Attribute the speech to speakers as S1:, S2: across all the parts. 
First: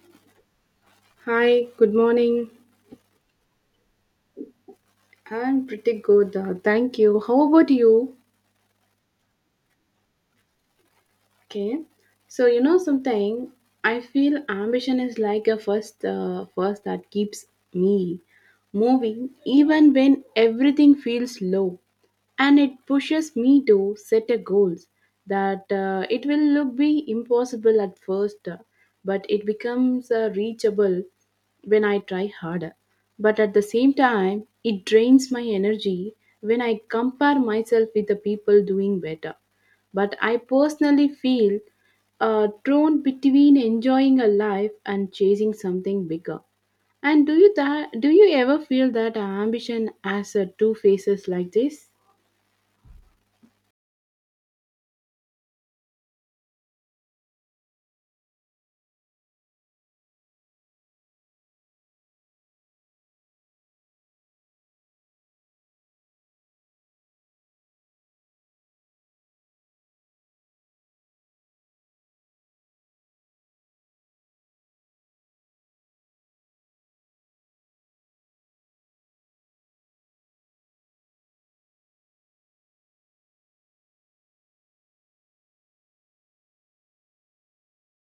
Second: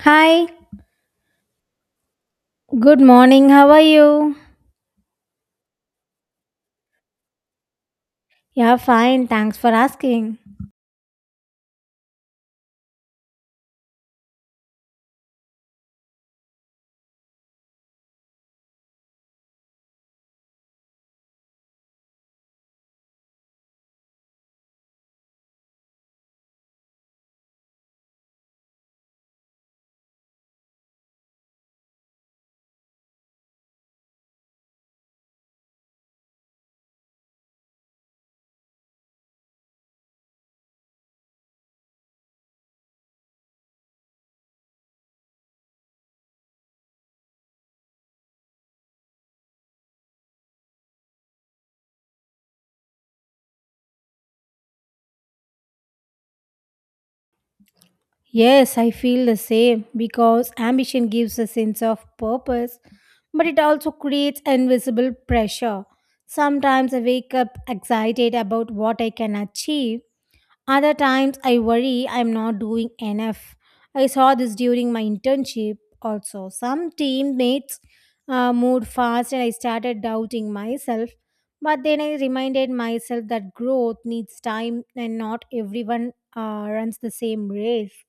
S1: Hi,
S2: Hi, good morning.
S1: good morning. How are you?
S2: I'm pretty good, thank you. How about you?
S1: Yeah, fine. Thanks for asking.
S2: Okay. So, you know something, I feel ambition is like a first that keeps me moving even when everything feels low. And it pushes me to set a goals that it will look be impossible at first but it becomes reachable when I try harder, but at the same time it drains my energy when I compare myself with the people doing better. But I personally feel torn between enjoying a life and chasing something bigger. And do you ever feel that ambition has two faces like this?
S1: Yes, I feel the same because ambition gives a sense of purpose, but it also creates invisible pressure. Sometimes I wake up excited about what I can achieve. Other times I worry I'm not doing enough. I saw this during my internship also. Some teammates moved fast and I started doubting myself. But then I reminded myself that growth needs time and not everyone runs the same race.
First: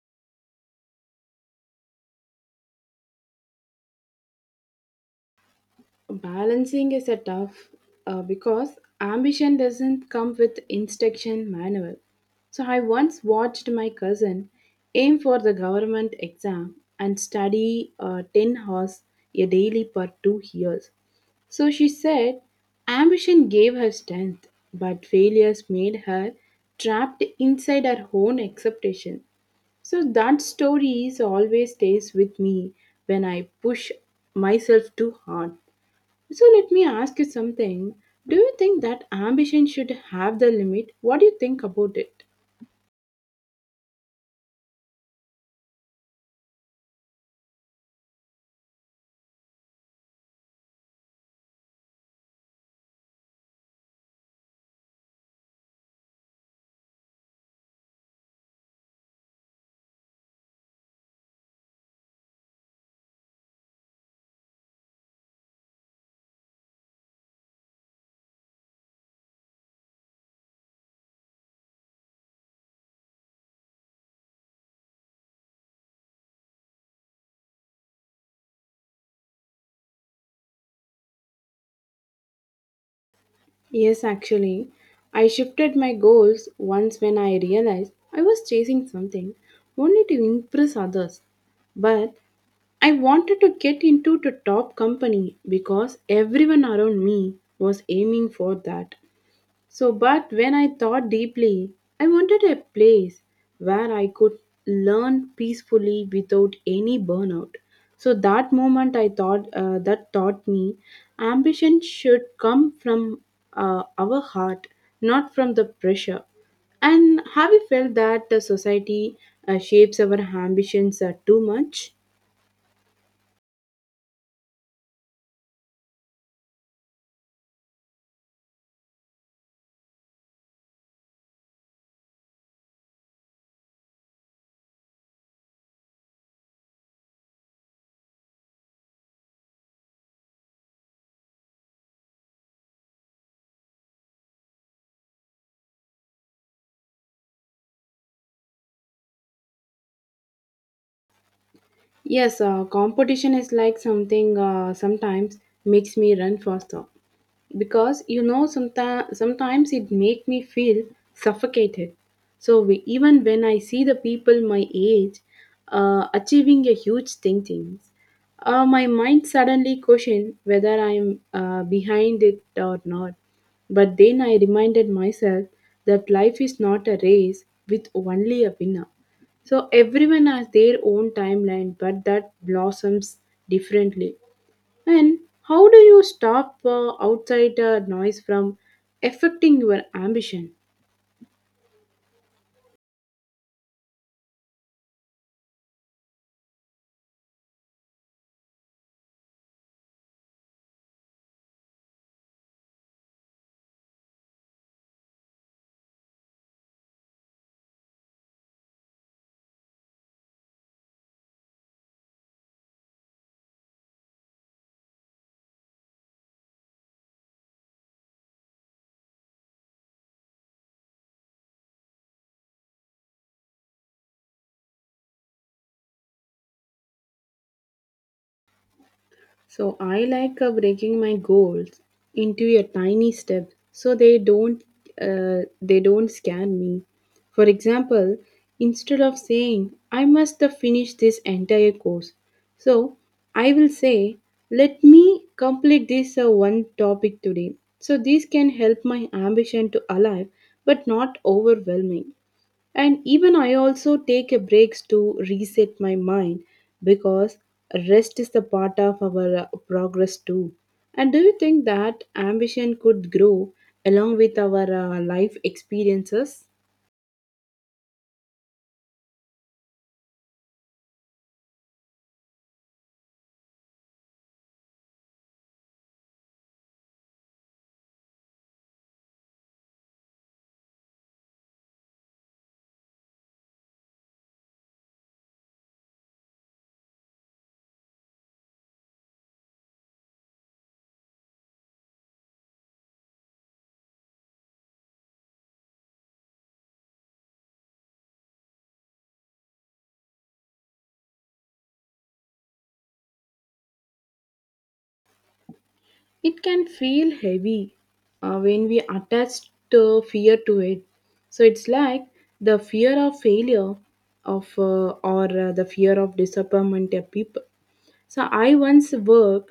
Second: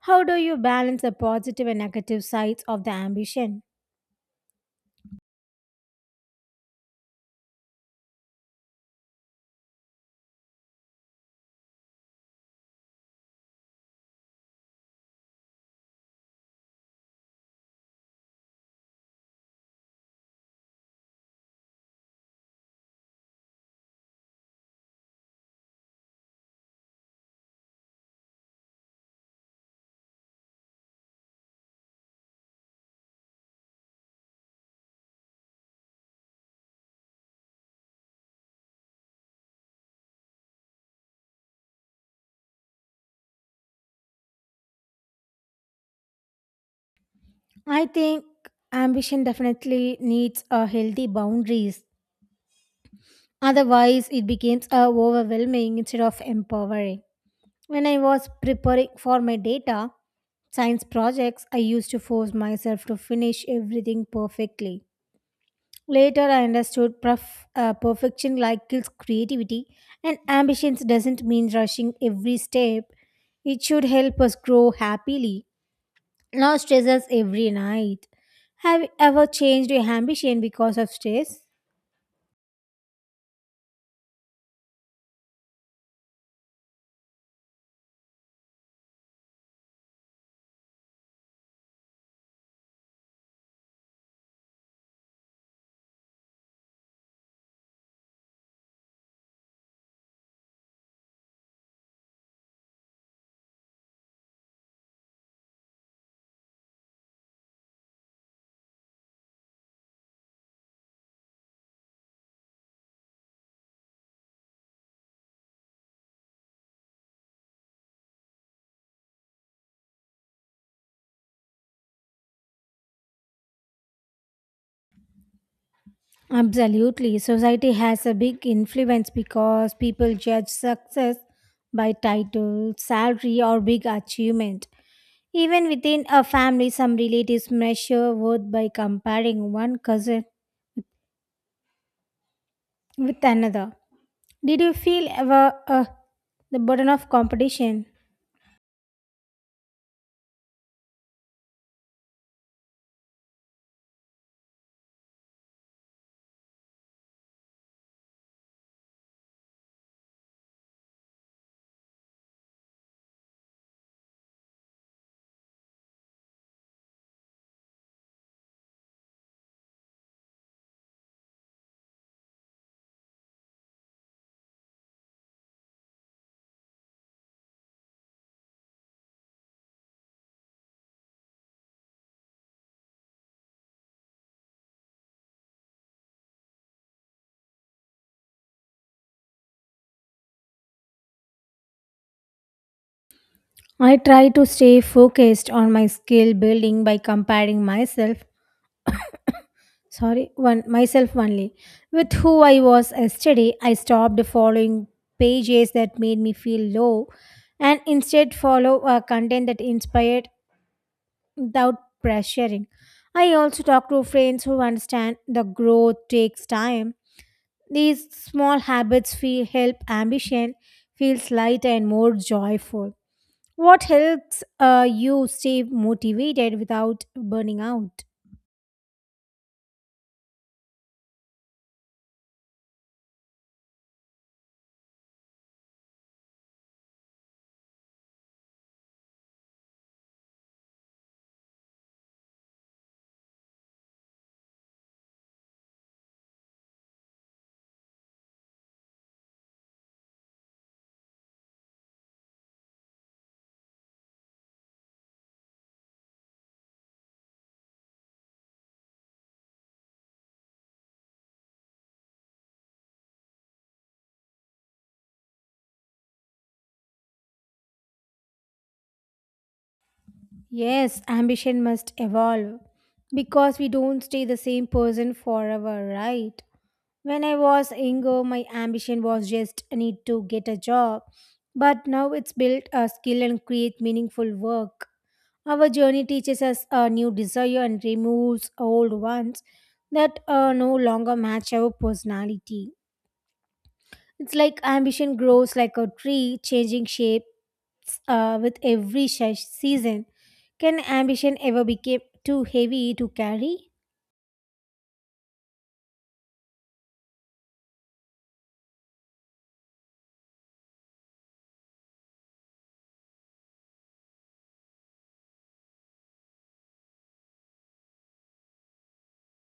S1: How do you balance the positive and negative sides of the ambition?
S2: Balancing is a tough because ambition doesn't come with instruction manual. So I once watched my cousin aim for the government exam and study 10 hours a daily for 2 years. So she said ambition gave her strength but failures made her trapped inside her own expectation. So that story is always stays with me when I push myself too hard. So let me ask you something. Do you think that ambition should have the limit? What do you think about it?
S1: I think ambition definitely needs a healthy boundaries. Otherwise, it becomes overwhelming instead of empowering. When I was preparing for my data science projects, I used to force myself to finish everything perfectly. Later, I understood perfection like kills creativity, and ambitions doesn't mean rushing every step. It should help us grow happily, not stress us every night. Have you ever changed your ambition because of stress?
S2: Yes, actually. I shifted my goals once when I realized I was chasing something only to impress others. But I wanted to get into the top company because everyone around me was aiming for that. So, but when I thought deeply, I wanted a place where I could learn peacefully without any burnout. So that moment, I thought that taught me ambition should come from our heart, not from the pressure. And have you felt that the society shapes our ambitions too much?
S1: Absolutely. Society has a big influence because people judge success by title, salary, or big achievement. Even within a family, some relatives measure worth by comparing one cousin with another. Did you feel ever the burden of competition?
S2: Yes, competition is like something sometimes makes me run faster, because sometimes it make me feel suffocated. So we, even when I see the people my age achieving a huge things, my mind suddenly question whether I'm behind it or not. But then I reminded myself that life is not a race with only a winner, so everyone has their own timeline but that blossoms differently. And how do you stop outside noise from affecting your ambition?
S1: I try to stay focused on my skill building by comparing myself, sorry, one myself only with who I was yesterday. I stopped following pages that made me feel low and instead follow content that inspired without pressuring. I also talk to friends who understand the growth takes time. These small habits feel help ambition feels lighter and more joyful. What helps you stay motivated without burning out?
S2: So I like breaking my goals into a tiny step so they don't scan me. For example, instead of saying I must finish this entire course, so I will say let me complete this one topic today. So this can help my ambition to alive but not overwhelming. And even I also take a breaks to reset my mind because rest is the part of our progress too. And do you think that ambition could grow along with our life experiences?
S1: Yes, ambition must evolve because we don't stay the same person forever, right? When I was younger, my ambition was just I need to get a job, but now it's built a skill and create meaningful work. Our journey teaches us a new desire and removes old ones that no longer match our personality. It's like ambition grows like a tree, changing shapes with every season. Can ambition ever become too heavy to carry?
S2: It can feel heavy when we attach the fear to it. So it's like the fear of failure of or the fear of disappointment of people. So I once worked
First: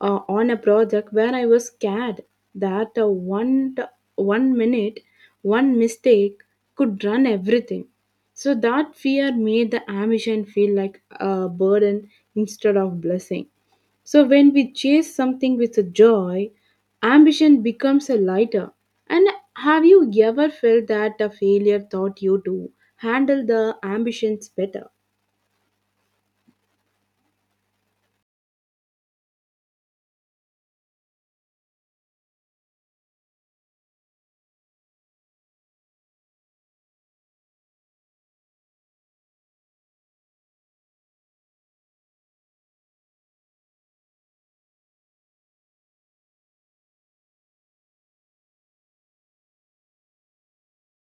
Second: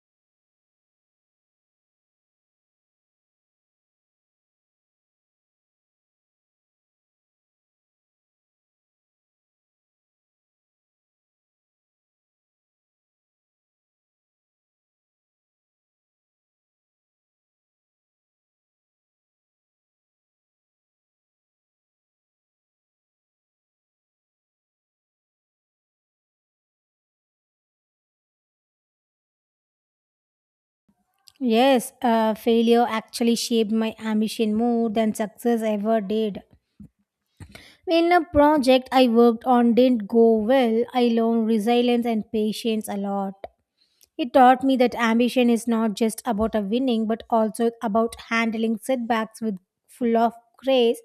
S2: on a project where I was scared that one minute, one mistake could run everything. So that fear made the ambition feel like a burden instead of blessing. So when we chase something with a joy, ambition becomes a lighter. And have you ever felt that a failure taught you to handle the ambitions better?
S1: Yes, failure actually shaped my ambition more than success ever did. When a project I worked on didn't go well, I learned resilience and patience a lot. It taught me that ambition is not just about a winning but also about handling setbacks with full of grace.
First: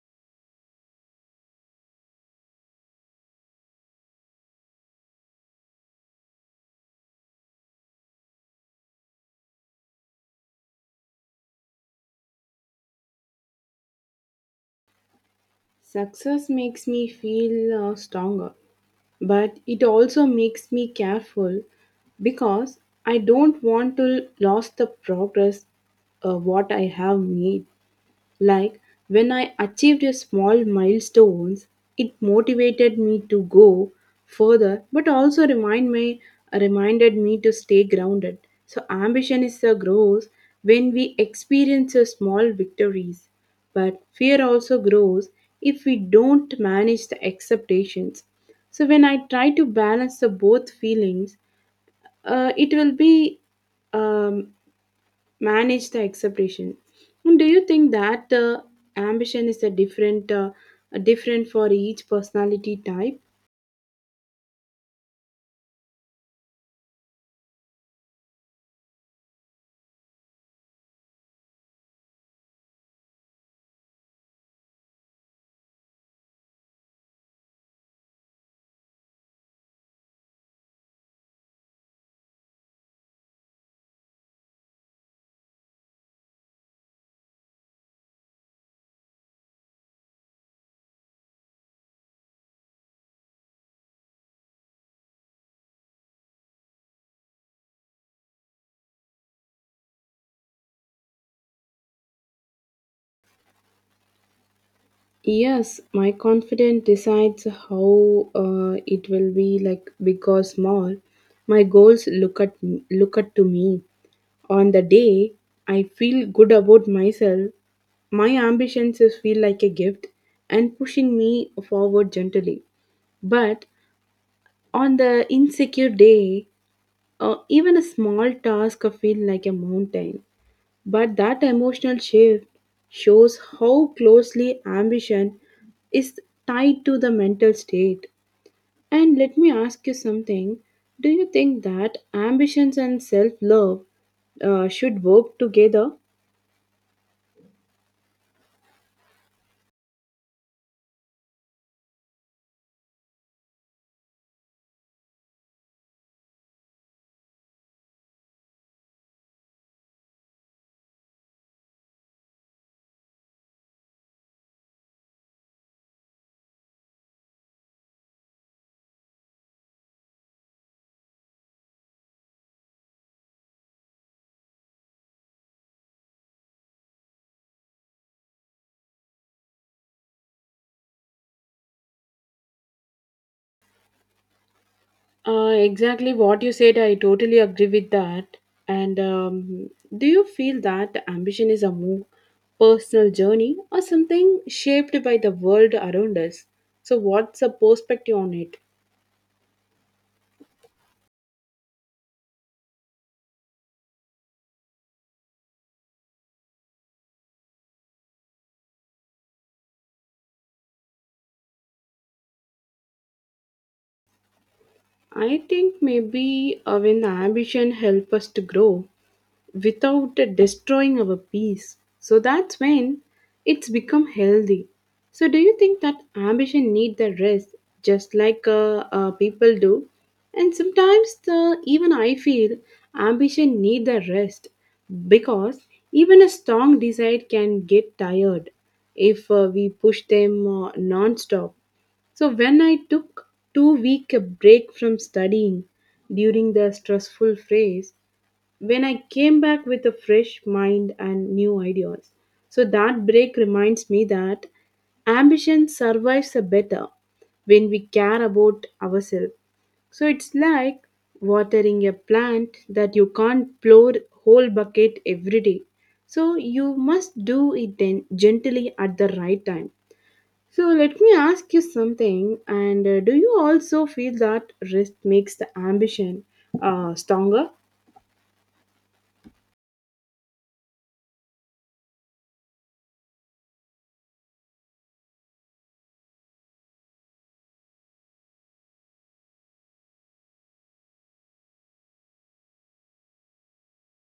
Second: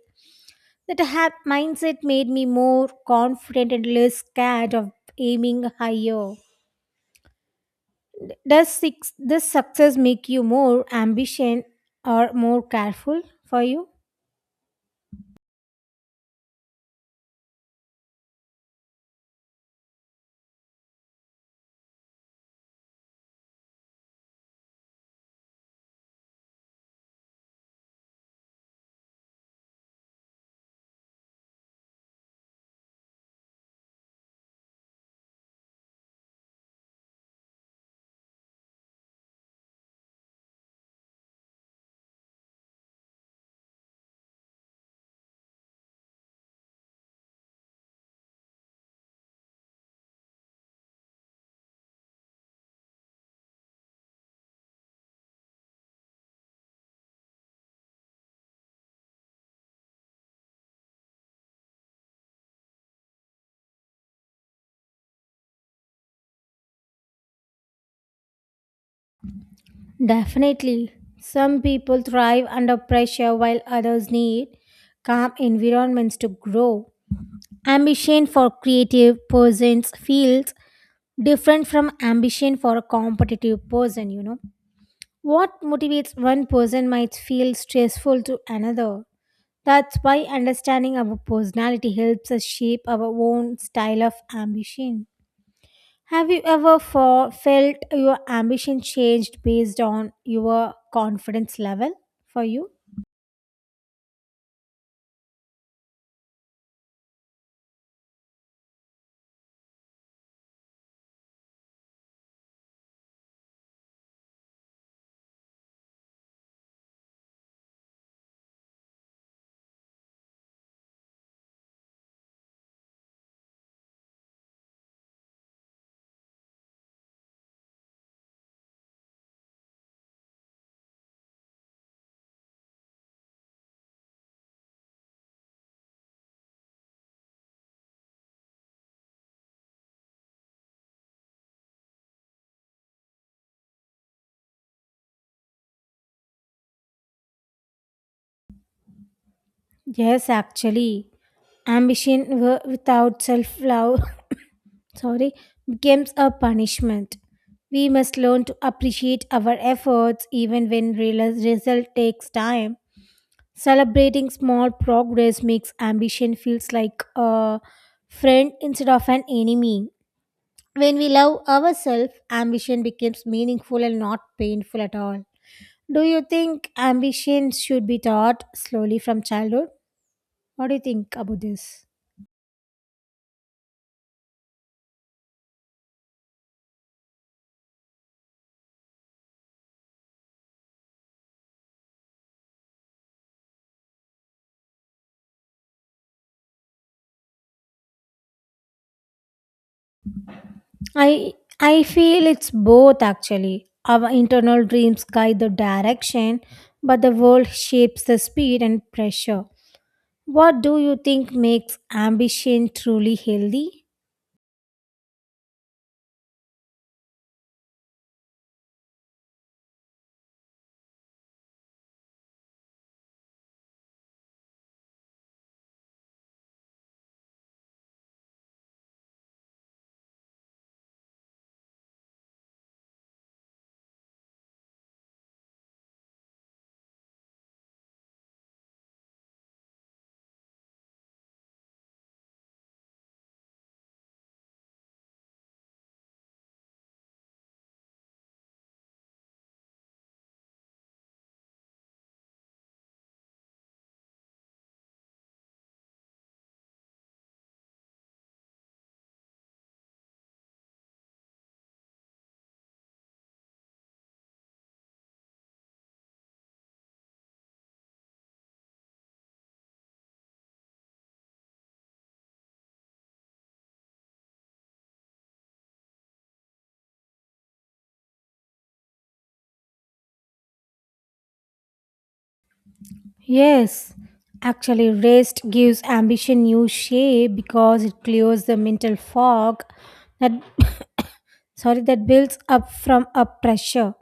S1: That mindset made me more confident and less scared of aiming higher. Does success make you more ambition or more careful for you?
S2: Success makes me feel stronger, but it also makes me careful because I don't want to lose the progress what I have made. Like when I achieved a small milestones, it motivated me to go further, but also reminded me to stay grounded. So ambition is a grows when we experience a small victories, but fear also grows if we don't manage the expectations. So when I try to balance the both feelings, it will be um, manage the expectation. And do you think that ambition is a different for each personality type?
S1: Definitely. Some people thrive under pressure while others need calm environments to grow. Ambition for creative persons feels different from ambition for a competitive person, you know. What motivates one person might feel stressful to another. That's why understanding our personality helps us shape our own style of ambition. Have you ever felt your ambition changed based on your confidence level for you?
S2: Yes, my confidence decides how it will be like big or small. My goals look at to me. On the day I feel good about myself, my ambitions is feel like a gift and pushing me forward gently. But on the insecure day, even a small task can feel like a mountain, but that emotional shift shows how closely ambition is tied to the mental state. And let me ask you something, do you think that ambitions and self love should work together?
S1: Yes, actually. Ambition without self love sorry becomes a punishment. We must learn to appreciate our efforts even when real result takes time. Celebrating small progress makes ambition feels like a friend instead of an enemy. When we love ourselves, ambition becomes meaningful and not painful at all. Do you think ambition should be taught slowly from childhood? What do you think about this?
S2: Exactly what you said, I totally agree with that. And do you feel that ambition is a more personal journey or something shaped by the world around us? So, what's the perspective on it?
S1: I I feel it's both actually. Our internal dreams guide the direction, but the world shapes the speed and pressure. What do you think makes ambition truly healthy?
S2: I think maybe when ambition helps us to grow, without destroying our peace. So that's when it's become healthy. So do you think that ambition need the rest, just like people do? And sometimes even I feel ambition need the rest because even a strong desire can get tired if we push them non-stop. So when I took 2 week a break from studying during the stressful phase, when I came back with a fresh mind and new ideas. So that break reminds me that ambition survives a better when we care about ourselves. So it's like watering a plant that you can't pour whole bucket every day. So you must do it then gently at the right time. So let me ask you something and do you also feel that rest makes the ambition stronger?
S1: Yes, actually, rest gives ambition new shape because it clears the mental fog that sorry that builds up from a pressure.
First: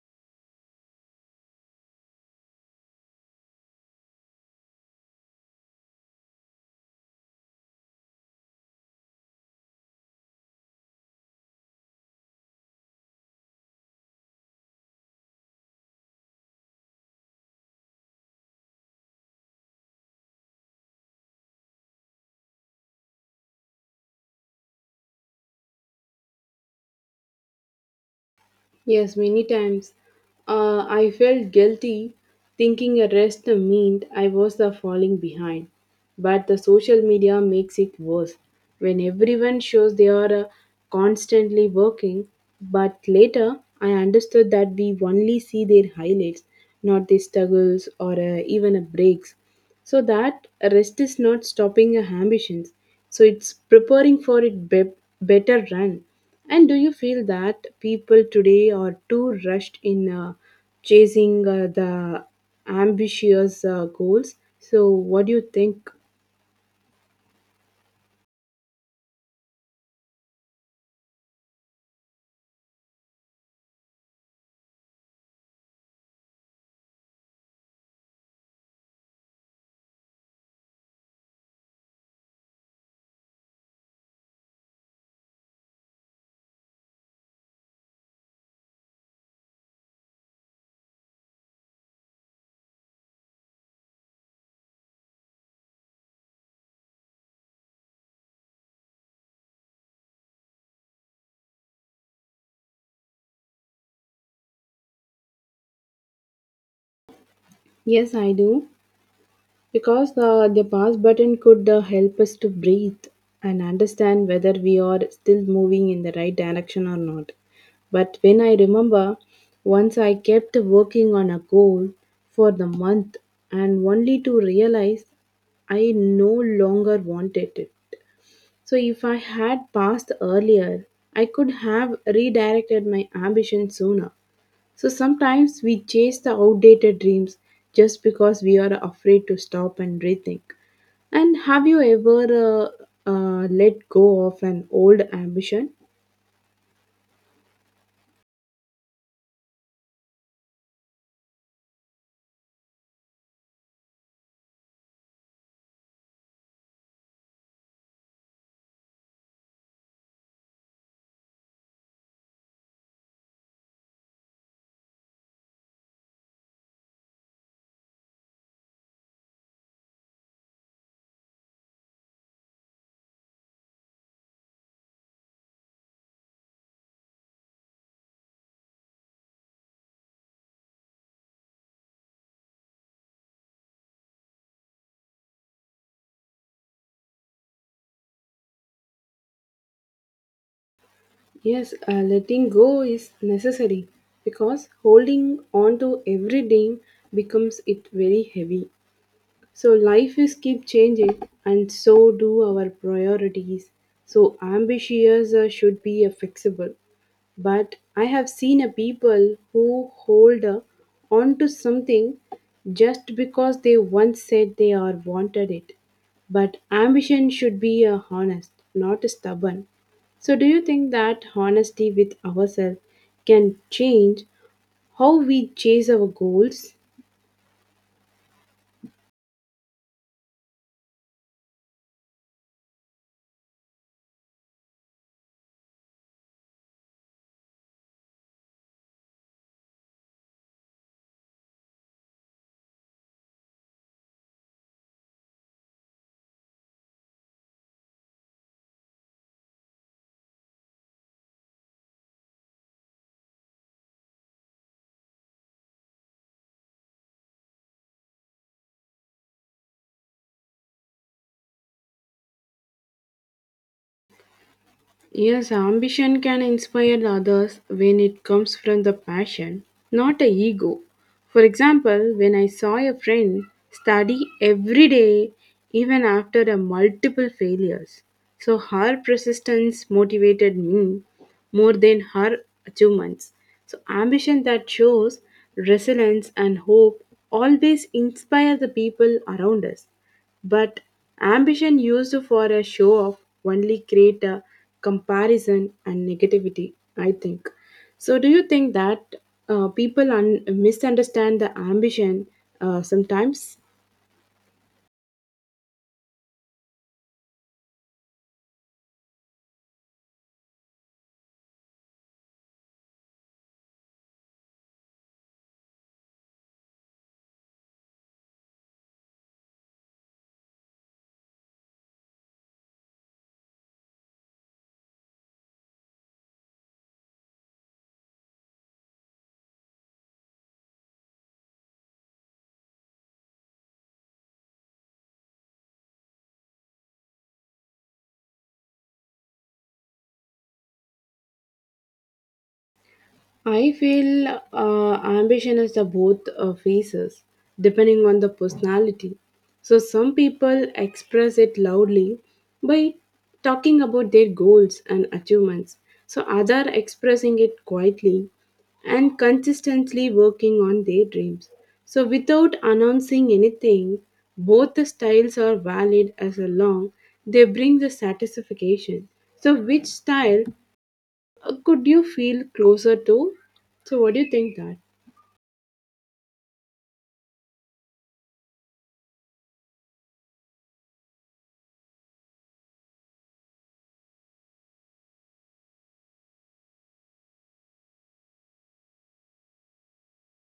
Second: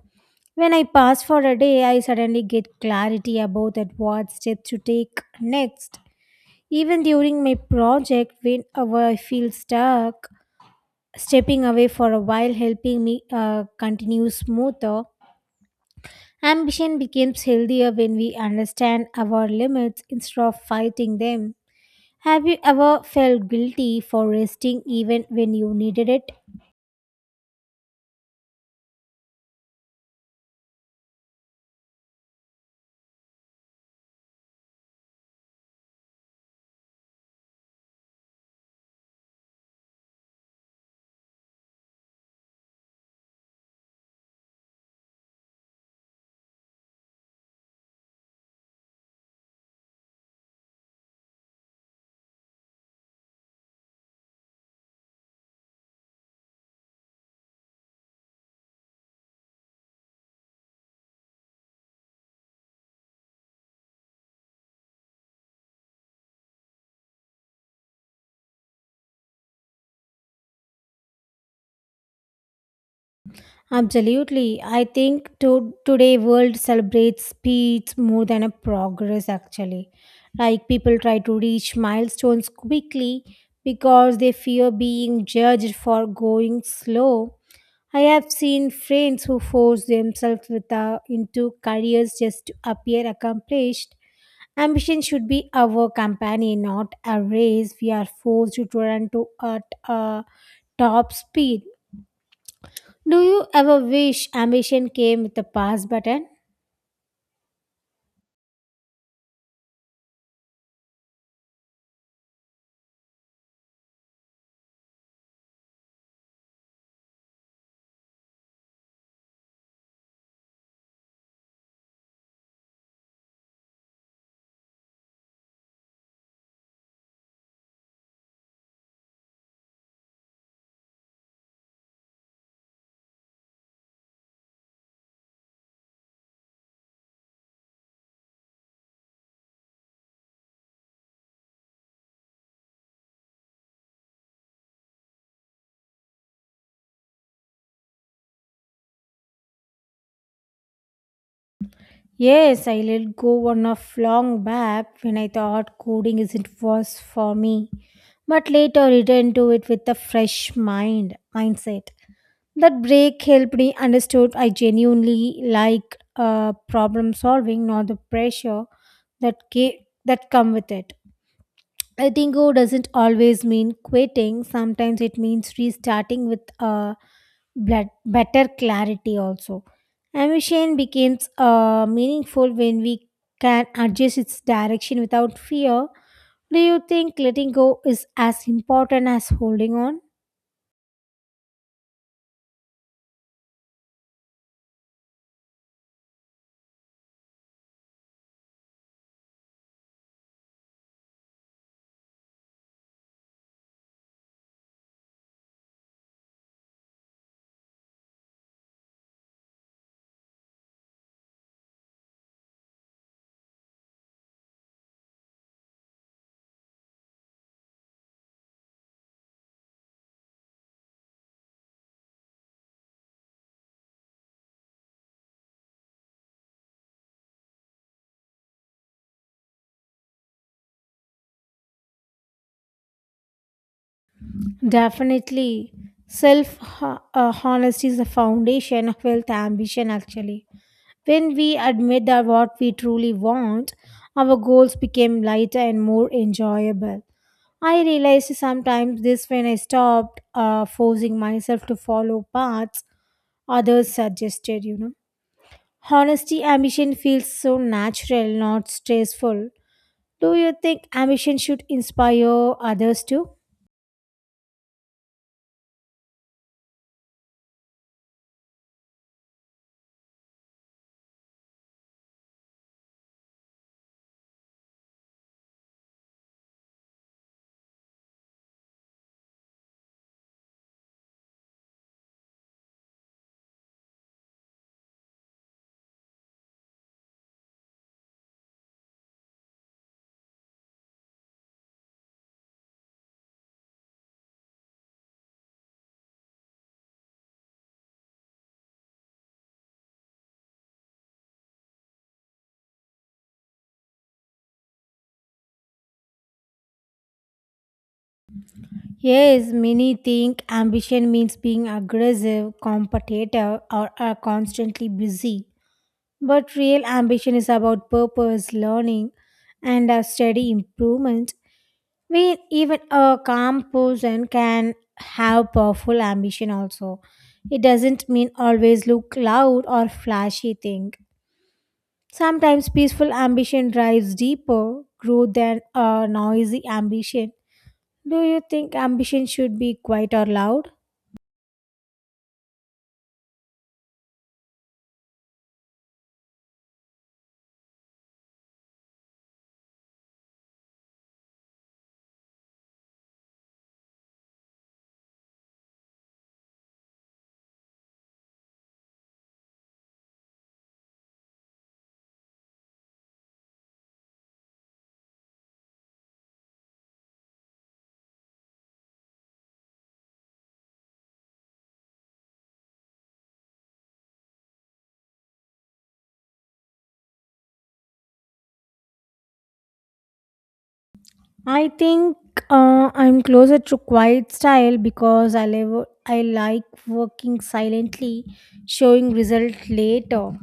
S1: When I pass for a day, I suddenly get clarity about that what step to take next. Even during my project, whenever I feel stuck, stepping away for a while helping me continue smoother. Ambition becomes healthier when we understand our limits instead of fighting them. Have you ever felt guilty for resting even when you needed it?
S2: Yes, many times. I felt guilty thinking a rest meant I was the falling behind. But the social media makes it worse. When everyone shows they are constantly working, but later I understood that we only see their highlights, not their struggles or even a breaks. So that rest is not stopping your ambitions. So it's preparing for it better run. And do you feel that people today are too rushed in chasing the ambitious goals? So, what do you think?
S1: Absolutely. I think today world celebrates speeds more than a progress actually. Like people try to reach milestones quickly because they fear being judged for going slow. I have seen friends who force themselves into careers just to appear accomplished. Ambition should be our companion, not a race we are forced to run to at a top speed. Do you ever wish ambition came with a pause button?
S2: Yes, I do. Because the pause button could help us to breathe and understand whether we are still moving in the right direction or not. But when I remember, once I kept working on a goal for the month and only to realize I no longer wanted it. So if I had passed earlier, I could have redirected my ambition sooner. So sometimes we chase the outdated dreams just because we are afraid to stop and rethink. And have you ever let go of an old ambition?
S1: Yes, I let go one of long back when I thought coding isn't was for me, but later returned to it with a fresh mindset. That break helped me understood I genuinely like problem solving, not the pressure that came, that come with it. Letting go doesn't always mean quitting. Sometimes it means restarting with a better clarity also. Ambition becomes meaningful when we can adjust its direction without fear. Do you think letting go is as important as holding on?
S2: Yes, letting go is necessary because holding on to every dream becomes it very heavy. So life is keep changing, and so do our priorities. So ambitious should be fixable, but I have seen a people who hold on to something just because they once said they are wanted it. But ambition should be honest, not stubborn. So, do you think that honesty with ourselves can change how we chase our goals?
S1: Definitely. Self honesty is the foundation of wealth ambition actually. When we admit that what we truly want, our goals became lighter and more enjoyable. I realized sometimes this when I stopped forcing myself to follow paths others suggested, you know. Honesty ambition feels so natural, not stressful. Do you think ambition should inspire others too?
S2: Yes, ambition can inspire the others when it comes from the passion, not a ego. For example, when I saw a friend study every day, even after a multiple failures, so her persistence motivated me more than her achievements. So ambition that shows resilience and hope always inspire the people around us. But ambition used for a show off only create a comparison and negativity, I think. So, do you think that people misunderstand the ambition sometimes?
S1: Yes, many think ambition means being aggressive, competitive, or are constantly busy. But real ambition is about purpose, learning, and a steady improvement. We even a calm person can have powerful ambition also. It doesn't mean always look loud or flashy thing. Sometimes peaceful ambition drives deeper growth than a noisy ambition. Do you think ambition should be quiet or loud?
S2: I feel ambition is the both phases, depending on the personality. So some people express it loudly by talking about their goals and achievements. So other expressing it quietly and consistently working on their dreams. So without announcing anything, both the styles are valid as long they bring the satisfaction. So which style could you feel closer to? So, what do you think that?
S1: I think I'm closer to quiet style because I like working silently, showing result later.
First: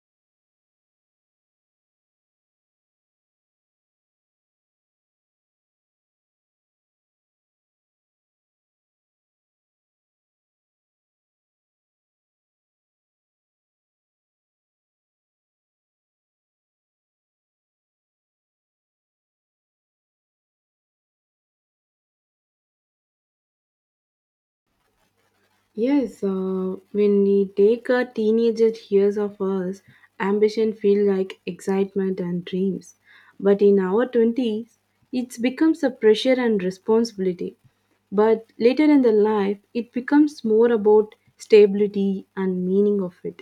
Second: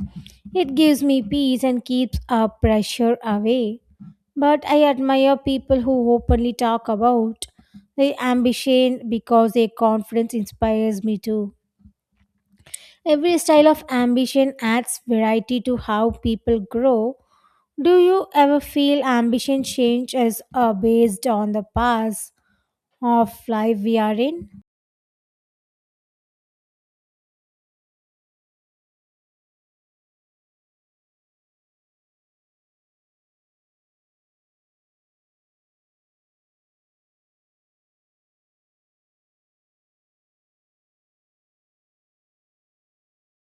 S1: It gives me peace and keeps our pressure away. But I admire people who openly talk about their ambition because their confidence inspires me too. Every style of ambition adds variety to how people grow. Do you ever feel ambition changes are based on the past of life we are in?
S2: Yes, when we take our teenager years of us, ambition feel like excitement and dreams. But in our 20s, it becomes a pressure and responsibility. But later in the life, it becomes more about stability and meaning of it.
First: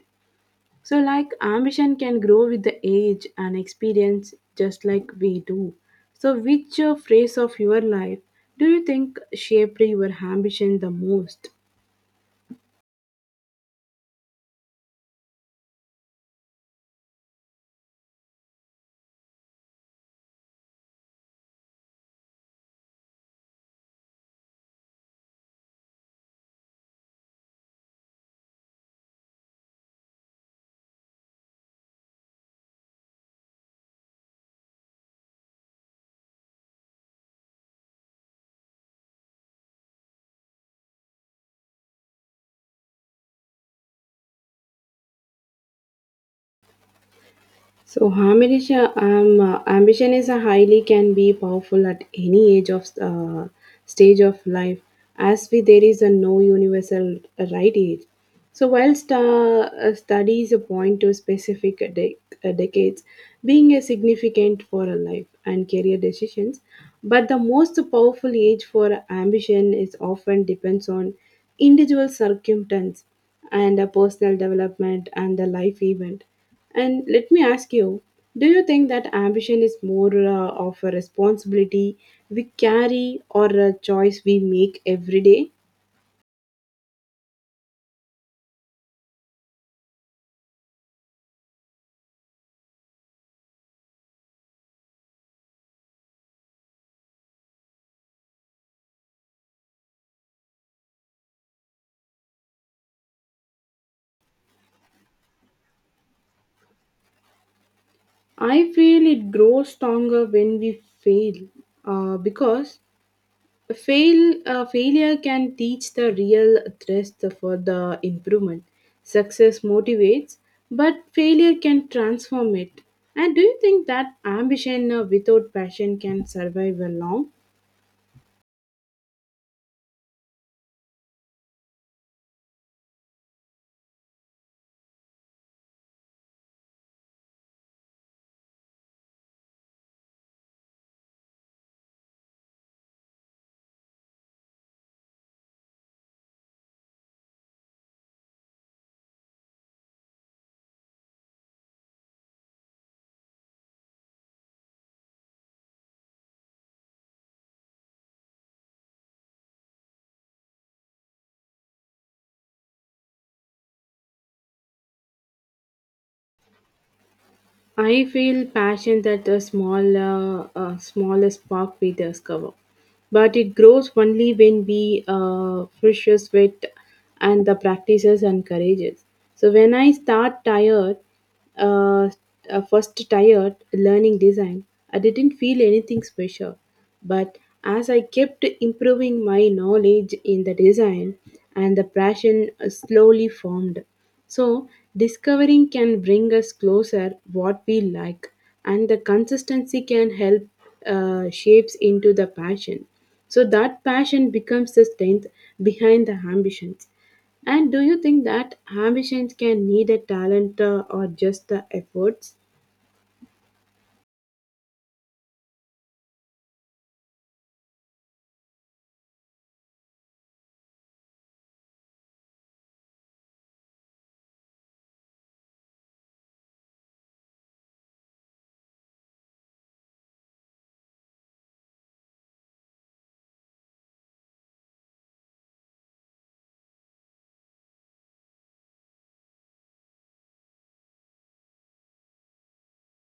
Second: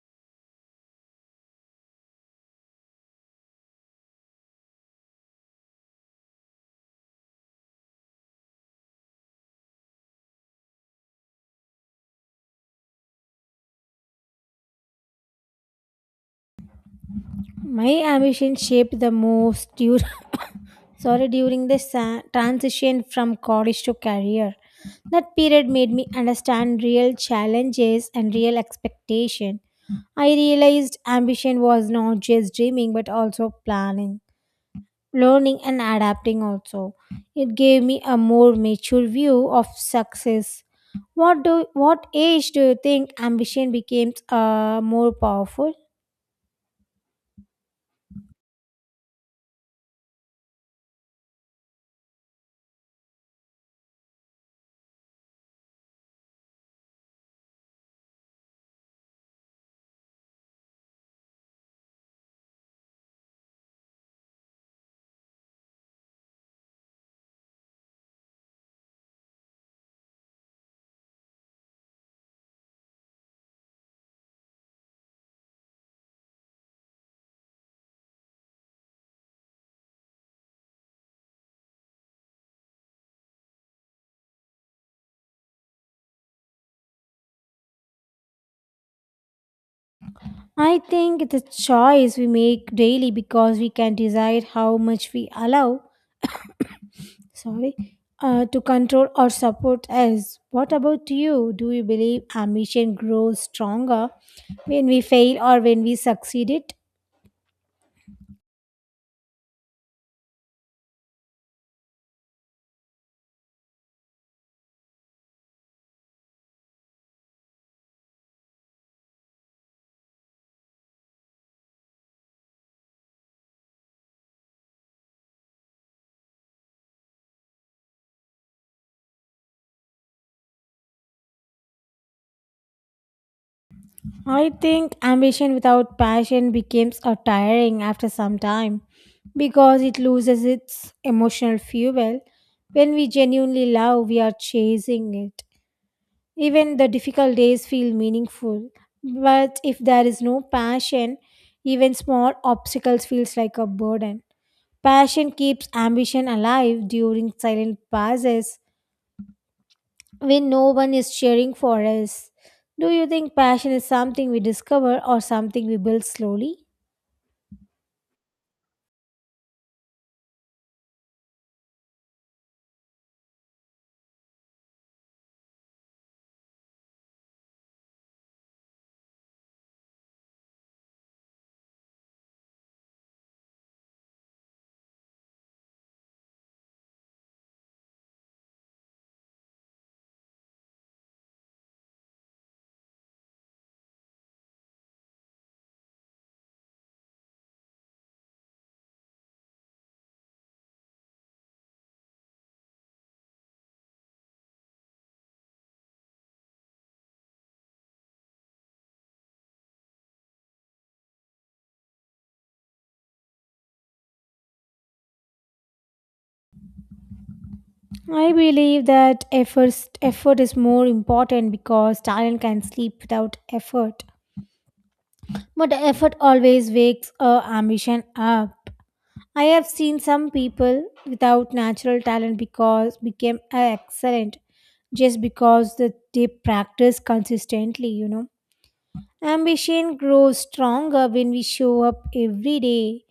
S2: So, like ambition can grow with the age and experience just like we do. So, which phase of your life do you think shaped your ambition the most?
S1: My ambition shaped the most during, sorry, during the transition from college to career. That period made me understand real challenges and real expectation. I realized ambition was not just dreaming but also planning, learning and adapting also. It gave me a more mature view of success. What age do you think ambition becomes more powerful?
S2: So ambition is a highly can be powerful at any age of stage of life, as we there is a no universal right age. So whilst studies point to specific decades being a significant for a life and career decisions, but the most powerful age for ambition is often depends on individual circumstance and a personal development and the life event. And let me ask you, do you think that ambition is more of a responsibility we carry or a choice we make every day?
S1: I think it's a choice we make daily because we can decide how much we allow, sorry, to control or support us. What about you? Do you believe ambition grows stronger when we fail or when we succeed it?
S2: I feel it grows stronger when we fail because a fail failure can teach the real thrust for the improvement. Success motivates, but failure can transform it. And do you think that ambition without passion can survive long?
S1: I think ambition without passion becomes a tiring after some time because it loses its emotional fuel. When we genuinely love, we are chasing it. Even the difficult days feel meaningful. But if there is no passion, even small obstacles feels like a burden. Passion keeps ambition alive during silent pauses when no one is cheering for us. Do you think passion is something we discover or something we build slowly?
S2: I feel passion that a small, smaller spark we discover, but it grows only when we precious with and the practices encourages. So when I start tired, uh, first tired learning design, I didn't feel anything special, but as I kept improving my knowledge in the design, and the passion slowly formed. So, discovering can bring us closer what we like, and the consistency can help shapes into the passion. So that passion becomes the strength behind the ambitions. And do you think that ambitions can need a talent or just the efforts?
S1: I believe that effort is more important because talent can sleep without effort. But effort always wakes our ambition up. I have seen some people without natural talent because became excellent just because that they practice consistently, you know. Ambition grows stronger when we show up every day.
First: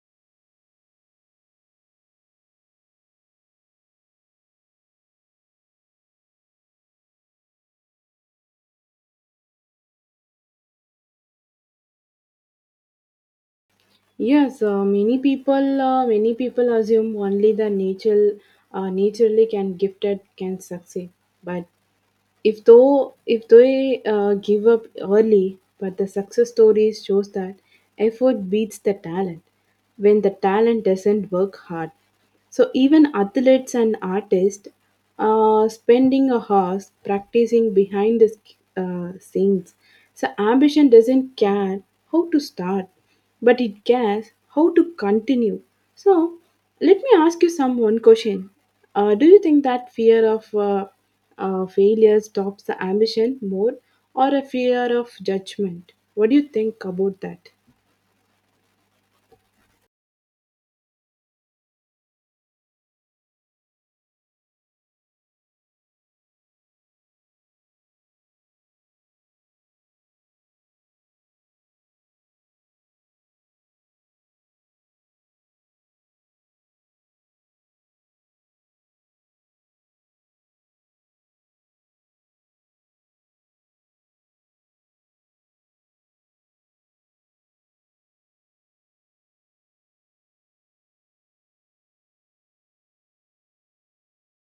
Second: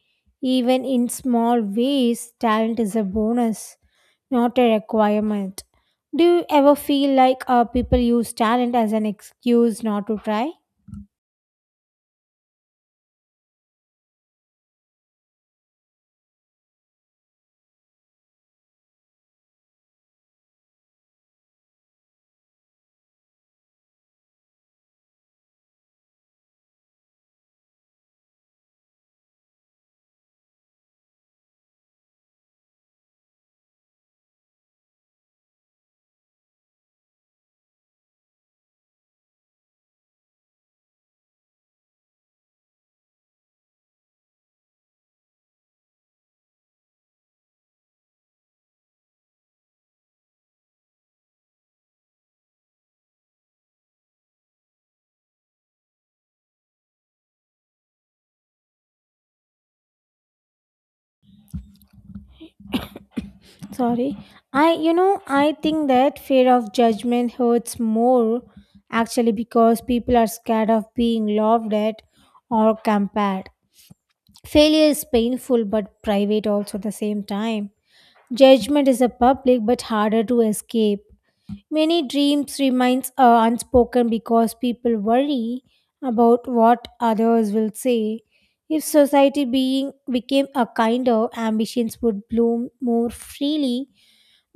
S1: Even in small ways, talent is a bonus, not a requirement. Do you ever feel like people use talent as an excuse not to try?
S2: Yes, many people many people assume only the natural naturally can gifted can succeed, but if though if they give up early, but the success stories shows that effort beats the talent when the talent doesn't work hard. So even athletes and artists are spending a hours practicing behind the scenes. So ambition doesn't care how to start, but it cares how to continue. So let me ask you some one question. Uh, do you think that fear of failure stops the ambition more or a fear of judgment. What do you think about that?
S1: Sorry. I, you know, I think that fear of judgment hurts more actually because people are scared of being laughed at or compared. Failure is painful but private also at the same time. Judgment is a public but harder to escape. Many dreams remains unspoken because people worry about what others will say. If society being became a kinder, ambitions would bloom more freely.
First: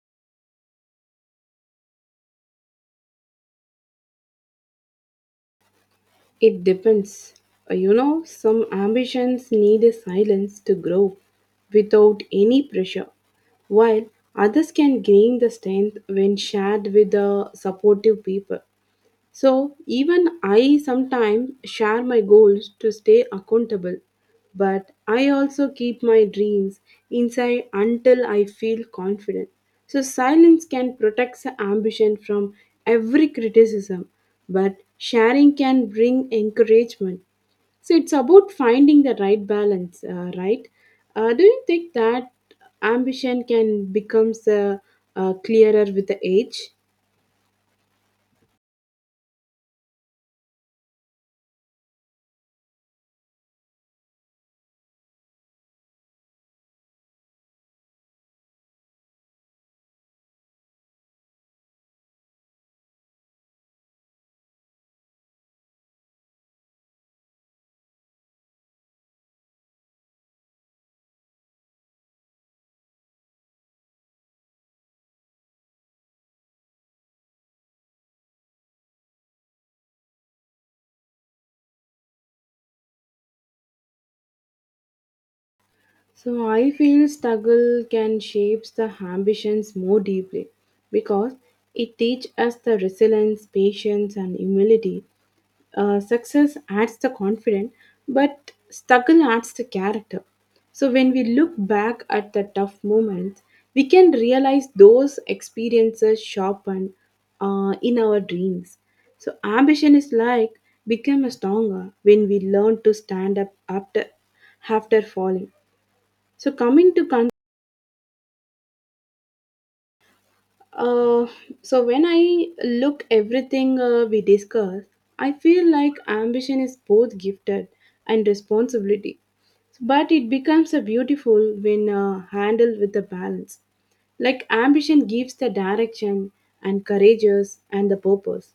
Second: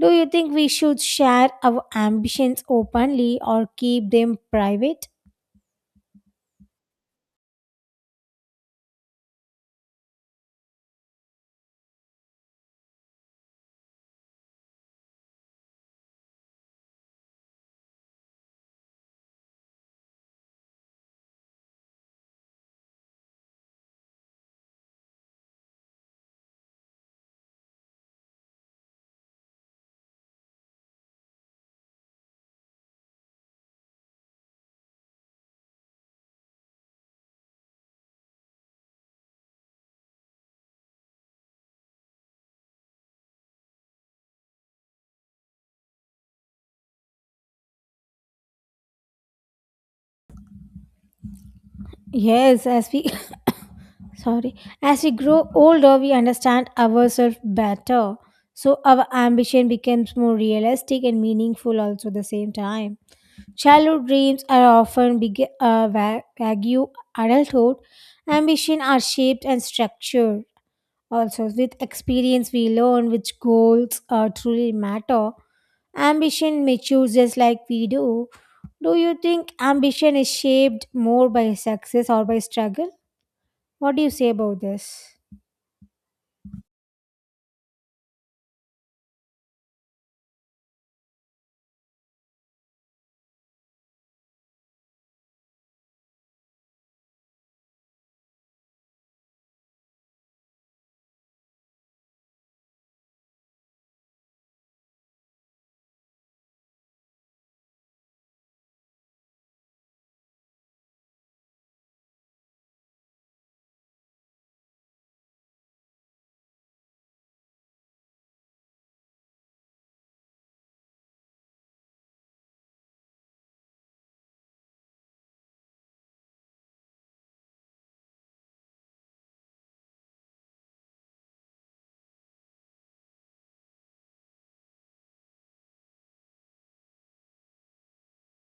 S1: Do you think we should share our ambitions openly or keep them private?
S2: It depends. You know, some ambitions need a silence to grow without any pressure, while others can gain the strength when shared with the supportive people. So even I sometimes share my goals to stay accountable, but I also keep my dreams inside until I feel confident. So silence can protect the ambition from every criticism, but sharing can bring encouragement. So it's about finding the right balance, right? Do you think that ambition can becomes clearer with the age?
S1: Yes, as we sorry, as we grow older, we understand ourselves better. So our ambition becomes more realistic and meaningful also at the same time. Childhood dreams are often big, vague. Adulthood ambition are shaped and structured. Also, with experience, we learn which goals truly matter. Ambition matures just like we do. Do you think ambition is shaped more by success or by struggle? What do you say about this?
S2: So I feel struggle can shapes the ambitions more deeply because it teaches us the resilience, patience, and humility. Success adds the confidence, but struggle adds the character. So when we look back at the tough moments, we can realize those experiences sharpen in our dreams. So ambition is like become stronger when we learn to stand up after falling. So uh, so when I look everything we discuss, I feel like ambition is both gifted and responsibility, but it becomes a beautiful when handled with a balance. Like ambition gives the direction and courageous and the purpose,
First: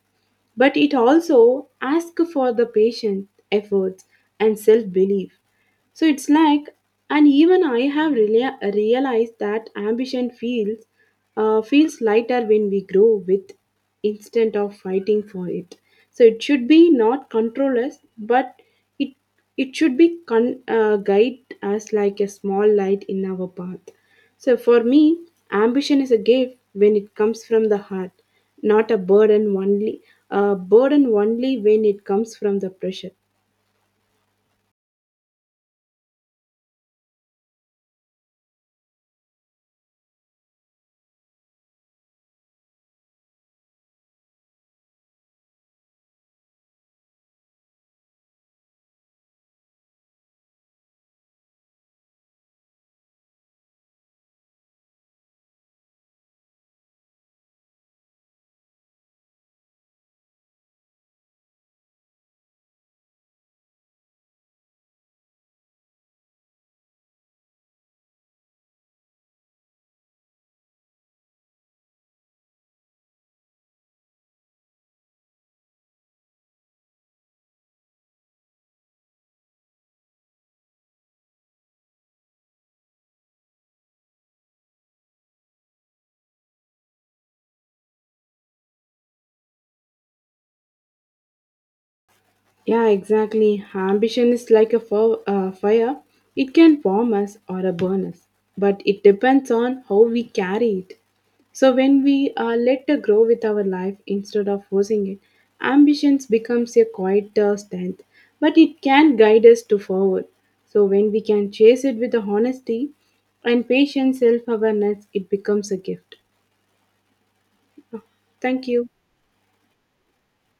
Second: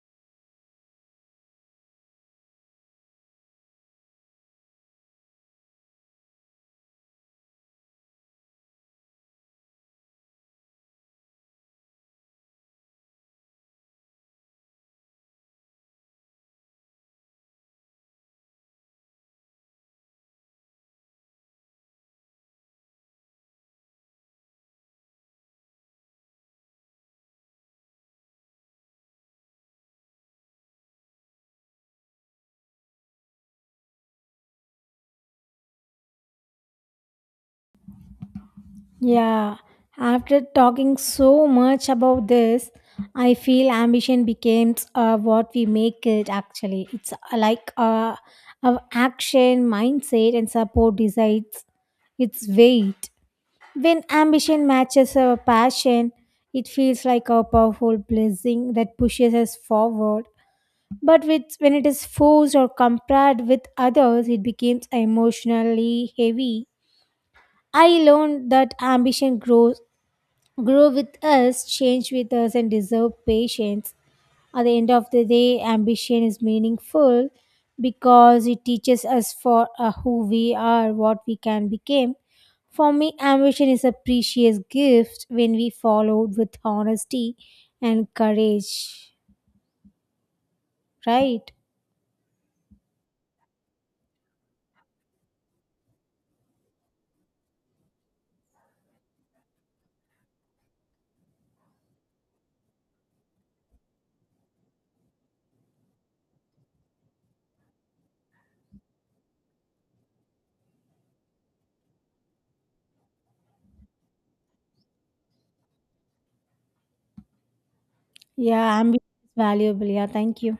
S2: but it also asks for the patient efforts and self belief. So it's like, and even I have realized that ambition feels feels lighter when we grow with instead of fighting for it. So it should be not control us, but it it should be guide us like a small light in our path. So for me, ambition is a gift when it comes from the heart, not a burden only. A burden only when it comes from the pressure.
S1: Yeah, after talking so much about this, I feel ambition becomes what we make it actually. It's like our action, mindset, and support decides its weight. When ambition matches our passion, it feels like a powerful blessing that pushes us forward. But when it is forced or compared with others, it becomes emotionally heavy. I learned that grow with us, change with us, and deserve patience. At the end of the day, ambition is meaningful because it teaches us for who we are, what we can become. For me, ambition is a precious gift when we follow it with honesty and courage. Right?
S2: Yeah, exactly. Ambition is like a fire. It can warm us or a burn us, but it depends on how we carry it. So when we let it grow with our life instead of forcing it, ambitions becomes a quieter strength, but it can guide us to forward. So when we can chase it with the honesty and patient self-awareness, it becomes a gift. Thank
S1: Yeah,
S2: you.
S1: ambition is valuable. Yeah, thank you.